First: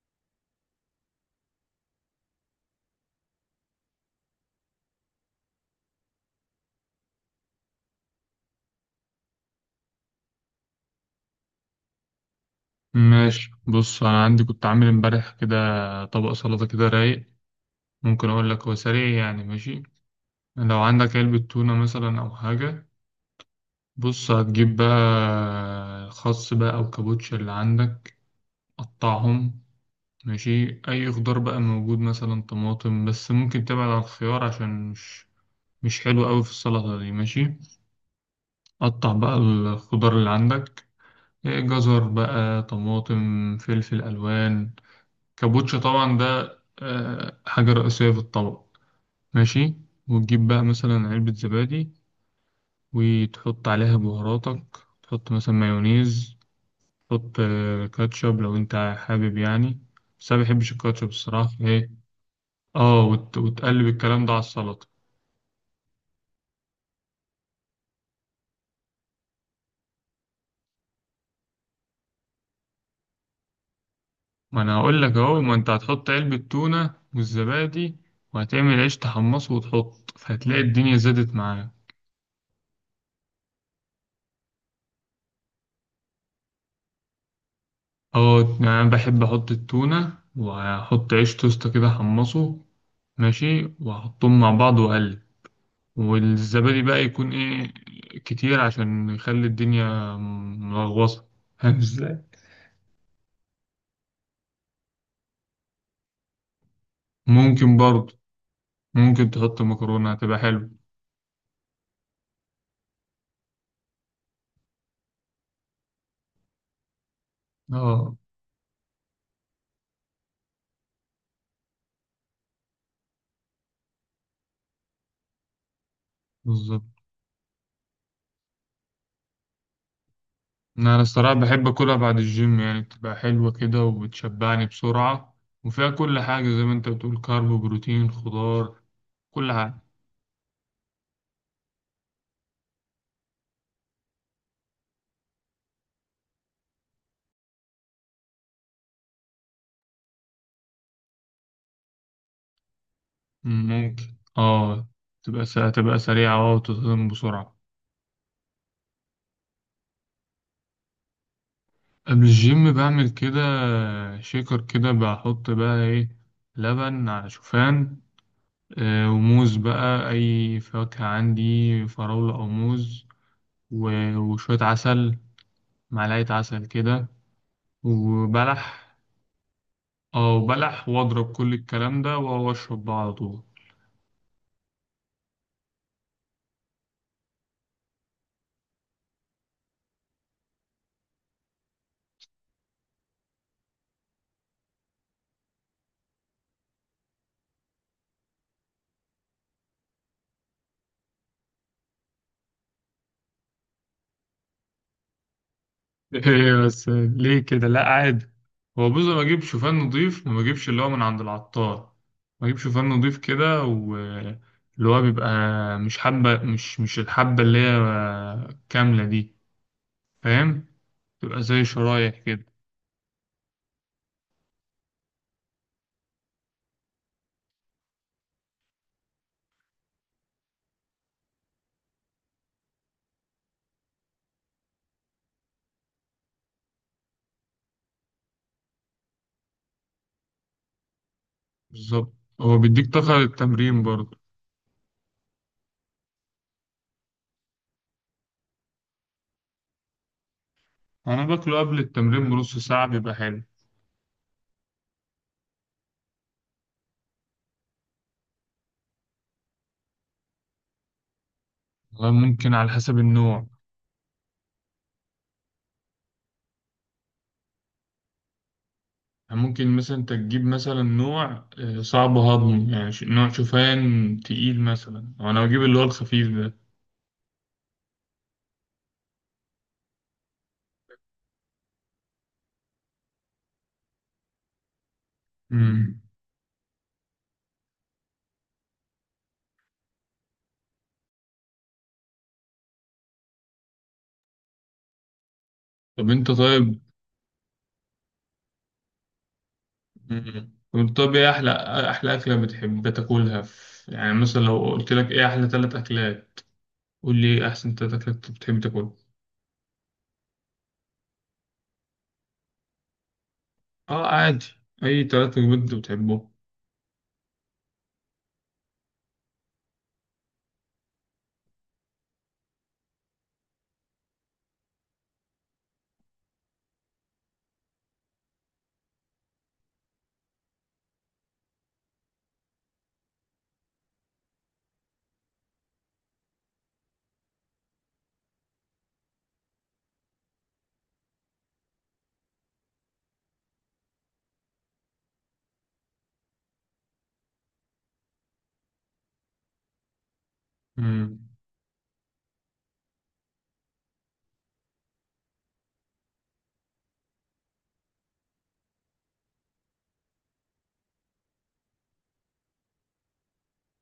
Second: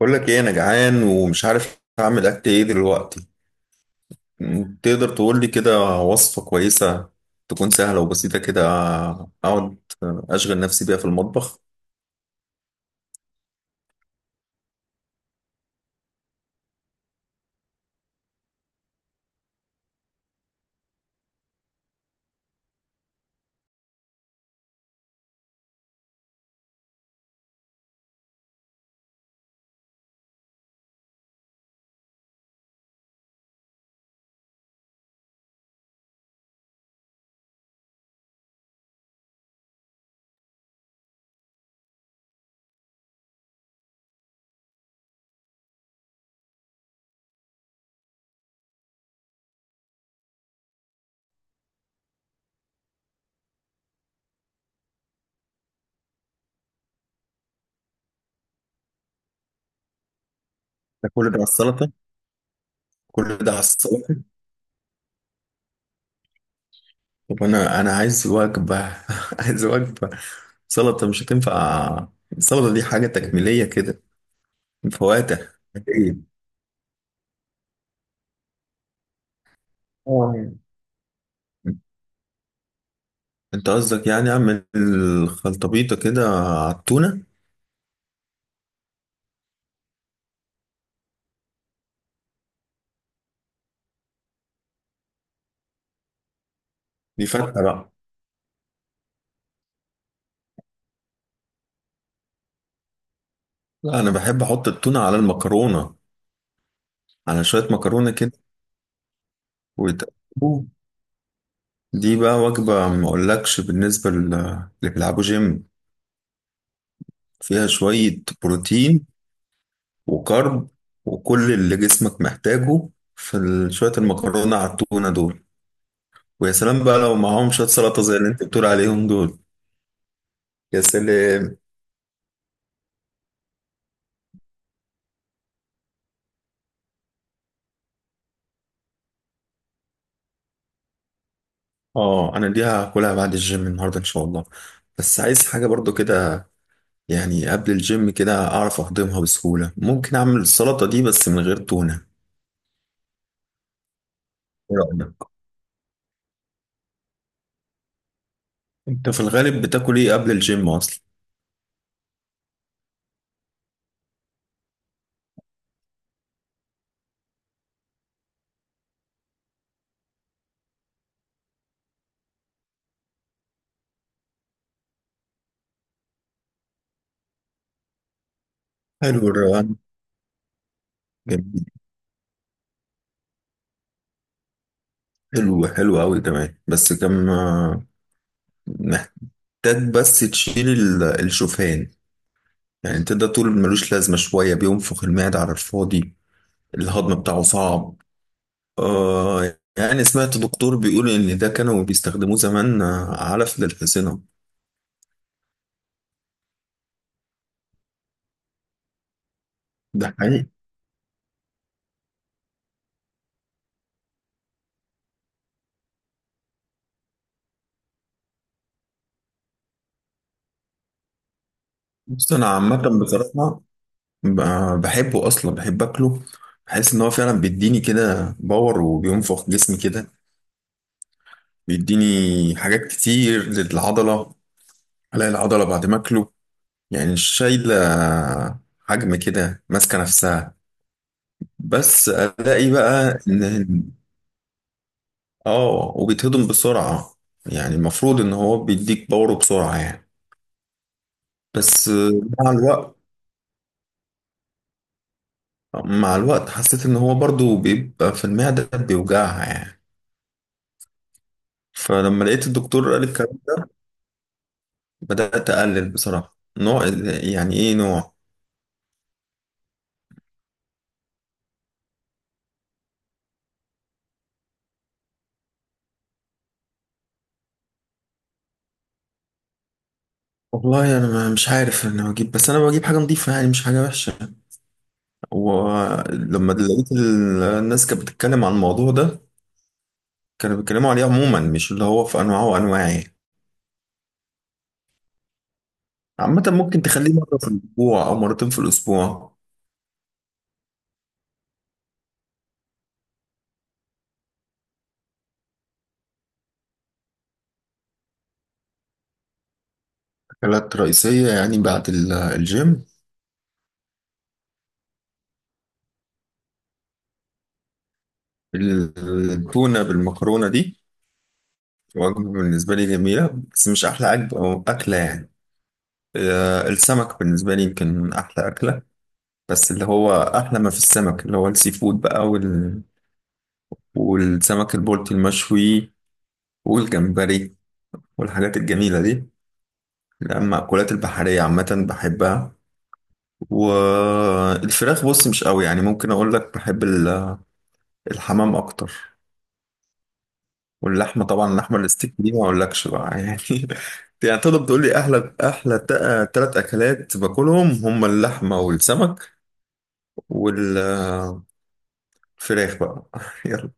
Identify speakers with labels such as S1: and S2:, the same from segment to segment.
S1: بقول لك ايه انا جعان ومش عارف اعمل اكل ايه دلوقتي. تقدر تقول لي كده وصفة كويسة تكون سهلة وبسيطة كده، اقعد اشغل نفسي بيها في المطبخ.
S2: ماشي، بص انا عندي كنت عامل امبارح كده طبق سلطة كده رايق. ممكن اقول لك، هو سريع يعني. ماشي، لو عندك علبة تونة مثلا او حاجة. بص، هتجيب بقى خس بقى او كابوتشا اللي عندك. قطعهم. ماشي، اي خضار بقى موجود، مثلا طماطم، بس ممكن تبعد عن الخيار عشان مش حلو قوي في السلطة دي. ماشي، قطع بقى الخضار اللي عندك، إيه، جزر بقى، طماطم، فلفل الوان. كابوتشا طبعا ده حاجة رئيسية في الطبق. ماشي، وتجيب بقى مثلا علبة زبادي وتحط عليها بهاراتك. تحط مثلا مايونيز، تحط كاتشب لو انت حابب. يعني بس انا مبحبش الكاتشب
S1: ده كل ده على
S2: الصراحة، ايه
S1: السلطة؟
S2: اه
S1: كل
S2: وت...
S1: ده على
S2: وتقلب
S1: السلطة!
S2: الكلام ده على السلطة.
S1: طب انا عايز وجبة. عايز وجبة، سلطة مش هتنفع، السلطة دي حاجة تكميلية كده،
S2: ما انا
S1: من
S2: هقول لك
S1: فواتح.
S2: اهو، ما انت هتحط
S1: ايه؟
S2: علبة تونة والزبادي وهتعمل عيش تحمصه وتحط،
S1: آه.
S2: فهتلاقي الدنيا زادت معاك.
S1: انت قصدك يعني اعمل خلطبيطة كده على التونة؟
S2: اه يعني انا بحب احط التونة، وهحط عيش توست كده حمصه، ماشي، وأحطهم مع بعض وأقلب. والزبادي بقى
S1: دي
S2: يكون
S1: فاتحة
S2: إيه،
S1: بقى.
S2: كتير عشان يخلي الدنيا ملغوصة. فاهم إزاي؟
S1: لا انا بحب احط التونة على المكرونة، على شوية
S2: ممكن
S1: مكرونة
S2: برضه.
S1: كده،
S2: ممكن تحط مكرونة، هتبقى
S1: ويتقلبوا.
S2: حلوة.
S1: دي بقى وجبة ما أقولكش بالنسبة اللي بيلعبوا جيم، فيها
S2: اه،
S1: شوية بروتين وكارب وكل اللي جسمك محتاجه في شوية المكرونة على التونة دول. ويا سلام
S2: بالظبط.
S1: بقى لو معاهم شوية سلطة زي اللي أنت بتقول عليهم دول. يا
S2: أنا الصراحة
S1: سلام.
S2: بحب أكلها بعد الجيم، يعني بتبقى حلوة كده وبتشبعني بسرعة، وفيها كل حاجة زي ما أنت بتقول، كارب وبروتين خضار، كل حاجة.
S1: آه أنا دي هاكلها بعد الجيم النهاردة إن شاء الله، بس عايز حاجة برضو كده، يعني قبل الجيم كده أعرف أهضمها بسهولة، ممكن أعمل السلطة دي بس من غير تونة.
S2: مم، ممكن.
S1: إيه
S2: اه،
S1: رأيك؟
S2: تبقى سريعة اه وتتهضم بسرعة.
S1: انت في الغالب بتاكل ايه قبل الجيم اصلا؟
S2: قبل الجيم بعمل كده شيكر كده، بحط بقى ايه، لبن على شوفان، وموز بقى، اي فاكهة عندي، فراولة او موز، وشوية عسل، معلقة عسل كده، وبلح.
S1: حلو الروقان.
S2: اه، وبلح، واضرب كل
S1: جميل.
S2: الكلام ده واشرب بقى على طول.
S1: حلو حلو قوي كمان، بس كم محتاج. بس تشيل الشوفان، يعني انت ده طول ملوش لازمه، شويه بينفخ المعده على الفاضي، الهضم بتاعه صعب. آه، يعني سمعت دكتور بيقول ان ده كانوا بيستخدموه زمان، علف للحصينه.
S2: ايه بس ليه كده، لا عادي. هو بص، ما اجيب شوفان
S1: ده
S2: نضيف وما
S1: حقيقي.
S2: اجيبش اللي هو من عند العطار. ما اجيب شوفان نضيف كده، واللي هو بيبقى، مش حبة، مش الحبة اللي هي كاملة دي، فاهم؟ تبقى زي شرايح
S1: بص
S2: كده.
S1: انا عامه بصراحه، بحبه اصلا، بحب اكله، بحس ان هو فعلا بيديني كده باور وبينفخ جسمي كده، بيديني حاجات كتير للعضلة. ألاقي العضلة بعد ما أكله يعني شايلة حجم كده ماسكة نفسها. بس
S2: بالظبط، هو
S1: ألاقي
S2: بيديك طاقة
S1: بقى
S2: للتمرين
S1: إن.
S2: برضه.
S1: آه وبيتهضم بسرعة، يعني المفروض إن هو بيديك باور بسرعة يعني.
S2: انا باكله قبل
S1: بس
S2: التمرين
S1: مع
S2: بنص ساعة،
S1: الوقت،
S2: بيبقى حلو.
S1: مع الوقت حسيت إن هو برضو بيبقى في المعدة بيوجعها يعني،
S2: والله
S1: فلما لقيت
S2: ممكن على
S1: الدكتور
S2: حسب
S1: قال الكلام
S2: النوع.
S1: بدأت أقلل بصراحة. نوع؟ يعني إيه نوع؟
S2: يعني ممكن مثلا انت تجيب مثلا نوع صعب هضمه، يعني نوع شوفان تقيل مثلا، أو انا بجيب اللي هو الخفيف ده.
S1: والله انا مش عارف، انا بجيب، بس انا بجيب حاجه نظيفه يعني، مش حاجه وحشه،
S2: مم.
S1: ولما لقيت الناس كانت بتتكلم عن الموضوع ده، كانوا بيتكلموا عليه عموما مش اللي هو في انواعه وانواعه يعني.
S2: طب انت
S1: عامه
S2: طيب.
S1: ممكن تخليه مره في الاسبوع او مرتين في الاسبوع.
S2: ايه احلى، احلى اكله بتحب تاكلها في... يعني مثلا لو قلت لك ايه احلى ثلاث اكلات، قول لي ايه احسن ثلاث اكلات انت بتحب تاكلها.
S1: اكلات رئيسيه يعني بعد الجيم؟
S2: اه عادي، اي ثلاث وجبات انت بتحبهم.
S1: التونه بالمكرونه دي وجبه بالنسبه لي جميله، بس مش احلى عجب او اكله يعني. السمك بالنسبه لي يمكن احلى اكله، بس اللي هو احلى ما في السمك اللي هو السي فود بقى، والسمك البلطي المشوي، والجمبري، والحاجات الجميلة دي. لا، المأكولات البحرية عامة بحبها. والفراخ بص مش قوي، يعني ممكن أقول لك بحب الحمام أكتر. واللحمة طبعا، اللحمة الستيك دي ما أقولكش بقى يعني. يعني تقدر تقول لي أحلى أحلى تلات أكلات باكلهم، هما اللحمة والسمك والفراخ بقى يلا،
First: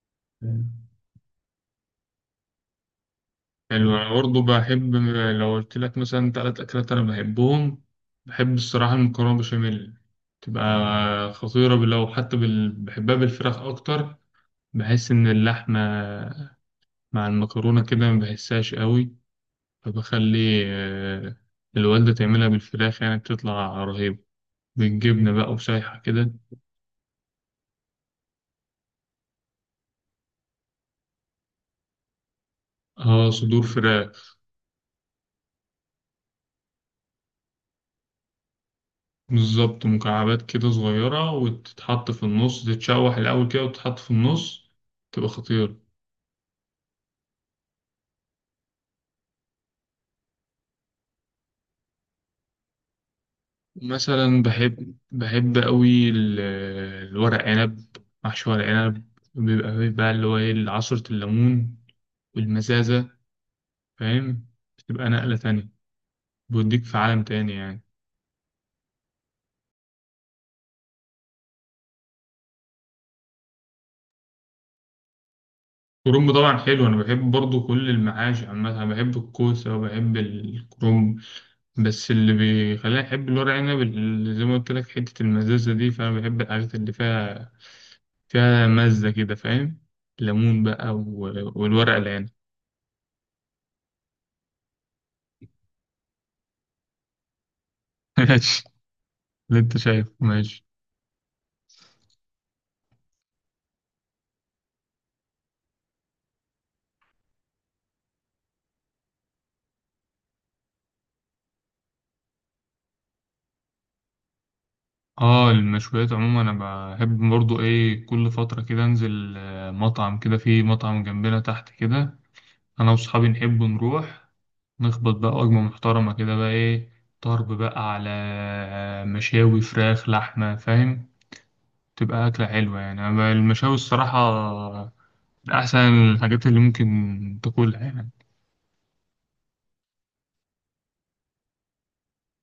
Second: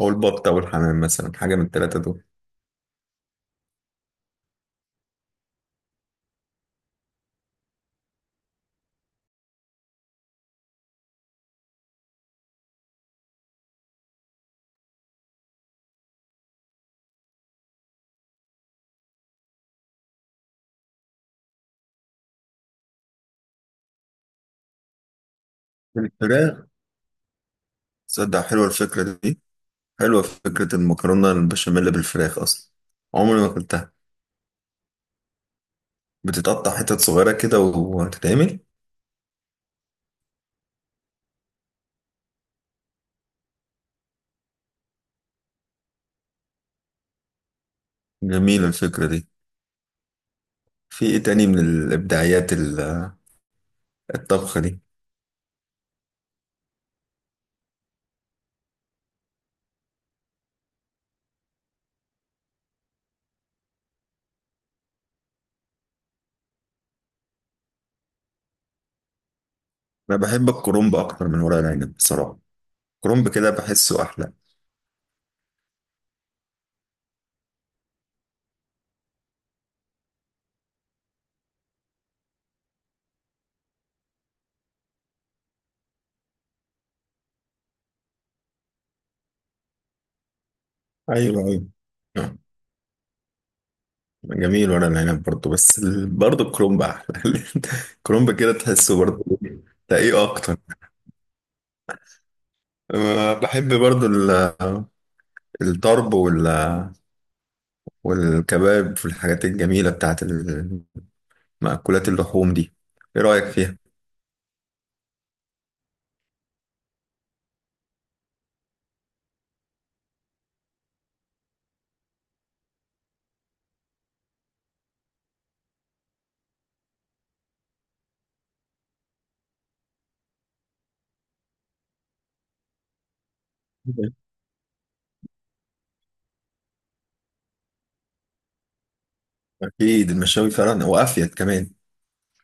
S1: أو البط أو
S2: مم.
S1: الحمام مثلا، حاجة من التلاتة دول.
S2: حلو، أنا برضه بحب. لو قلت لك مثلا تلات أكلات أنا بحبهم، بحب الصراحة المكرونة بشاميل، تبقى خطيرة، لو حتى بال... بحبها بالفراخ أكتر. بحس إن اللحمة مع المكرونة كده ما بحسهاش قوي، فبخلي الوالدة تعملها بالفراخ، يعني بتطلع رهيبة بالجبنة بقى وشايحة كده.
S1: الفراخ، تصدق حلوة الفكرة دي، حلوة فكرة المكرونة البشاميل بالفراخ أصلا،
S2: اه،
S1: عمري ما
S2: صدور
S1: أكلتها.
S2: فراخ.
S1: بتتقطع حتت صغيرة كده وهتتعمل.
S2: بالظبط، مكعبات كده صغيرة، وتتحط في النص، تتشوح الأول كده وتتحط في النص، تبقى خطيرة.
S1: جميلة الفكرة دي. في إيه تاني من الإبداعيات
S2: مثلا
S1: الطبخة دي؟
S2: بحب قوي ال-، الورق عنب، محشي ورق عنب، بيبقى فيه بقى اللي هو ايه، عصرة الليمون والمزازة، فاهم؟ بتبقى نقلة تانية، بيوديك في عالم تاني يعني.
S1: أنا بحب الكرنب أكتر من ورق العنب بصراحة، الكرنب كده بحسه أحلى.
S2: الكرنب طبعا حلو، انا بحب برضو كل المعاش عامة، انا بحب الكوسة وبحب الكرنب، بس اللي بيخليني احب الورق عنب اللي زي ما قلت لك، حتة المزازة دي، فانا بحب الحاجات اللي فيها فيها مزة كده، فاهم؟ ليمون بقى
S1: أيوة أيوة.
S2: والورق العنب.
S1: آه، جميل ورق العنب برضه، بس برضه الكرنب أحلى الكرنب كده تحسه برضه
S2: اللي انت شايف
S1: تقيه أكتر.
S2: ماشي.
S1: بحب برضه الطرب والكباب والحاجات الجميلة بتاعت مأكولات اللحوم دي. ايه رأيك فيها؟
S2: اه، المشويات عموما انا بحب برضو ايه، كل فترة كده انزل مطعم كده، في مطعم جنبنا تحت كده، انا واصحابي نحب نروح نخبط بقى وجبة محترمة كده بقى ايه، طرب بقى على مشاوي فراخ لحمة، فاهم؟ تبقى أكلة حلوة يعني. أما المشاوي الصراحة من أحسن الحاجات اللي ممكن تاكلها يعني.
S1: اكيد المشاوي فعلا وافيد كمان.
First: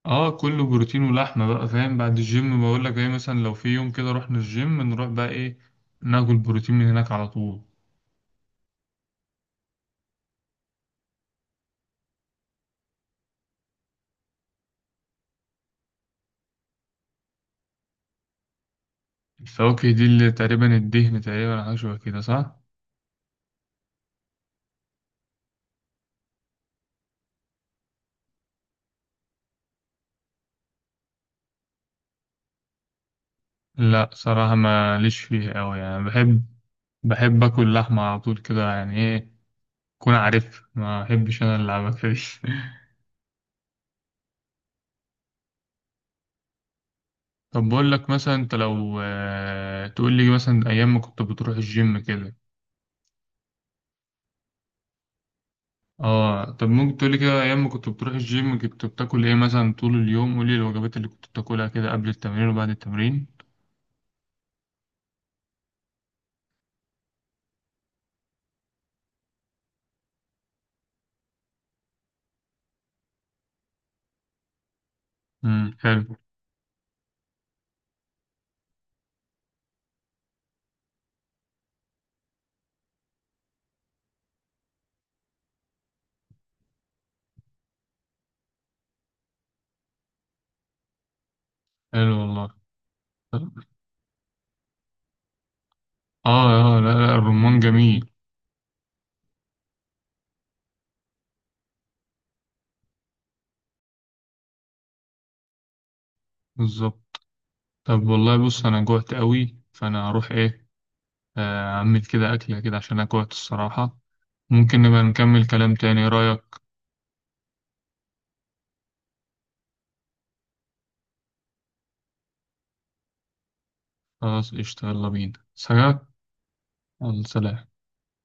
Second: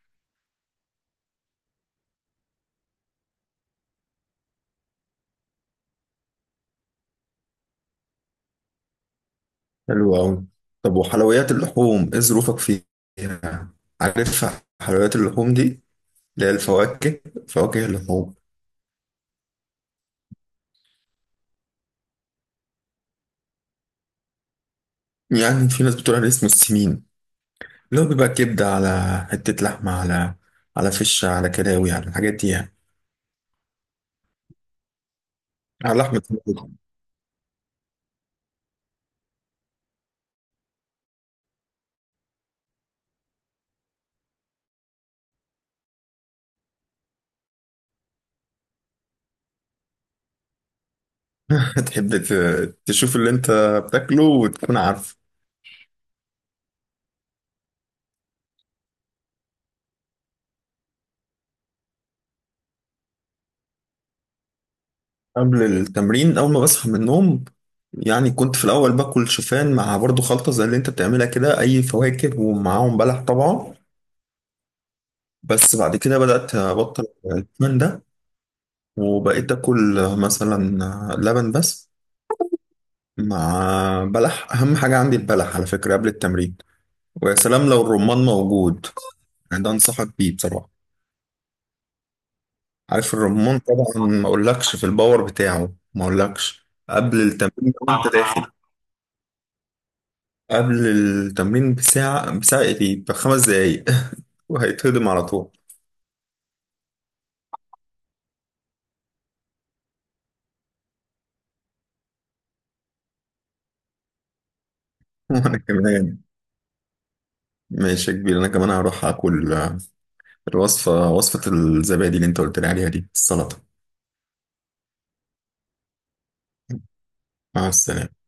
S2: اه، كله بروتين ولحمة بقى، فاهم؟ بعد الجيم بقول لك ايه، مثلا لو في يوم كده رحنا الجيم، نروح بقى ايه، ناكل بروتين من هناك على طول.
S1: حلو قوي. طب وحلويات اللحوم ايه ظروفك فيها؟ عارف حلويات اللحوم دي؟ اللي هي الفواكه، فواكه اللحوم.
S2: الفواكه دي اللي تقريبا الدهن، تقريبا حاجة شبه كده صح؟
S1: يعني في ناس بتقول عليه اسمه السمين، اللي هو بيبقى كبدة على حتة لحمة، على فشة، على كلاوي، على الحاجات دي يعني،
S2: لا صراحة ما ليش فيها أوي،
S1: على
S2: يعني
S1: لحمة.
S2: بحب، بحب آكل لحمة على طول كده، يعني ايه، كون عارف ما أحبش أنا اللعبة دي. طب بقول لك مثلا، أنت لو تقول لي مثلا أيام ما كنت بتروح الجيم
S1: تحب
S2: كده،
S1: تشوف اللي انت بتاكله وتكون عارف.
S2: اه طب ممكن تقولي كده، ايام ما كنت بتروح الجيم كنت بتاكل ايه مثلا طول اليوم، قولي الوجبات اللي كنت بتاكلها كده قبل التمرين وبعد التمرين.
S1: قبل التمرين اول ما بصحى من النوم، يعني كنت في الاول باكل شوفان مع برضو خلطه زي اللي انت بتعملها كده، اي فواكه ومعاهم بلح طبعا.
S2: امم،
S1: بس بعد
S2: حلو.
S1: كده بدات ابطل الشوفان ده، وبقيت اكل مثلا لبن بس مع بلح، اهم حاجه عندي البلح على فكره قبل التمرين. ويا سلام لو الرمان موجود، يعني ده انصحك بيه بصراحه.
S2: حلو والله.
S1: عارف الرمان طبعا، ما اقولكش في الباور بتاعه، ما اقولكش
S2: اه اه، لا لا،
S1: قبل
S2: الرمان
S1: التمرين وانت.
S2: جميل.
S1: قبل التمرين بساعة، بساعة ايه دي؟ ب5 دقايق وهيتهضم على طول.
S2: بالظبط. طب والله بص، انا جوعت قوي، فانا هروح ايه، اعمل كده اكله كده عشان انا جوعت الصراحه. ممكن نبقى نكمل
S1: وانا
S2: كلام تاني، إيه
S1: كمان،
S2: رايك؟
S1: ماشي يا كبير، انا كمان هروح اكل الوصفة، وصفة الزبادي اللي انت قلت لي عليها دي السلطة.
S2: خلاص قشطة، يلا بينا، سلام. يلا
S1: مع
S2: سلام.
S1: السلامة.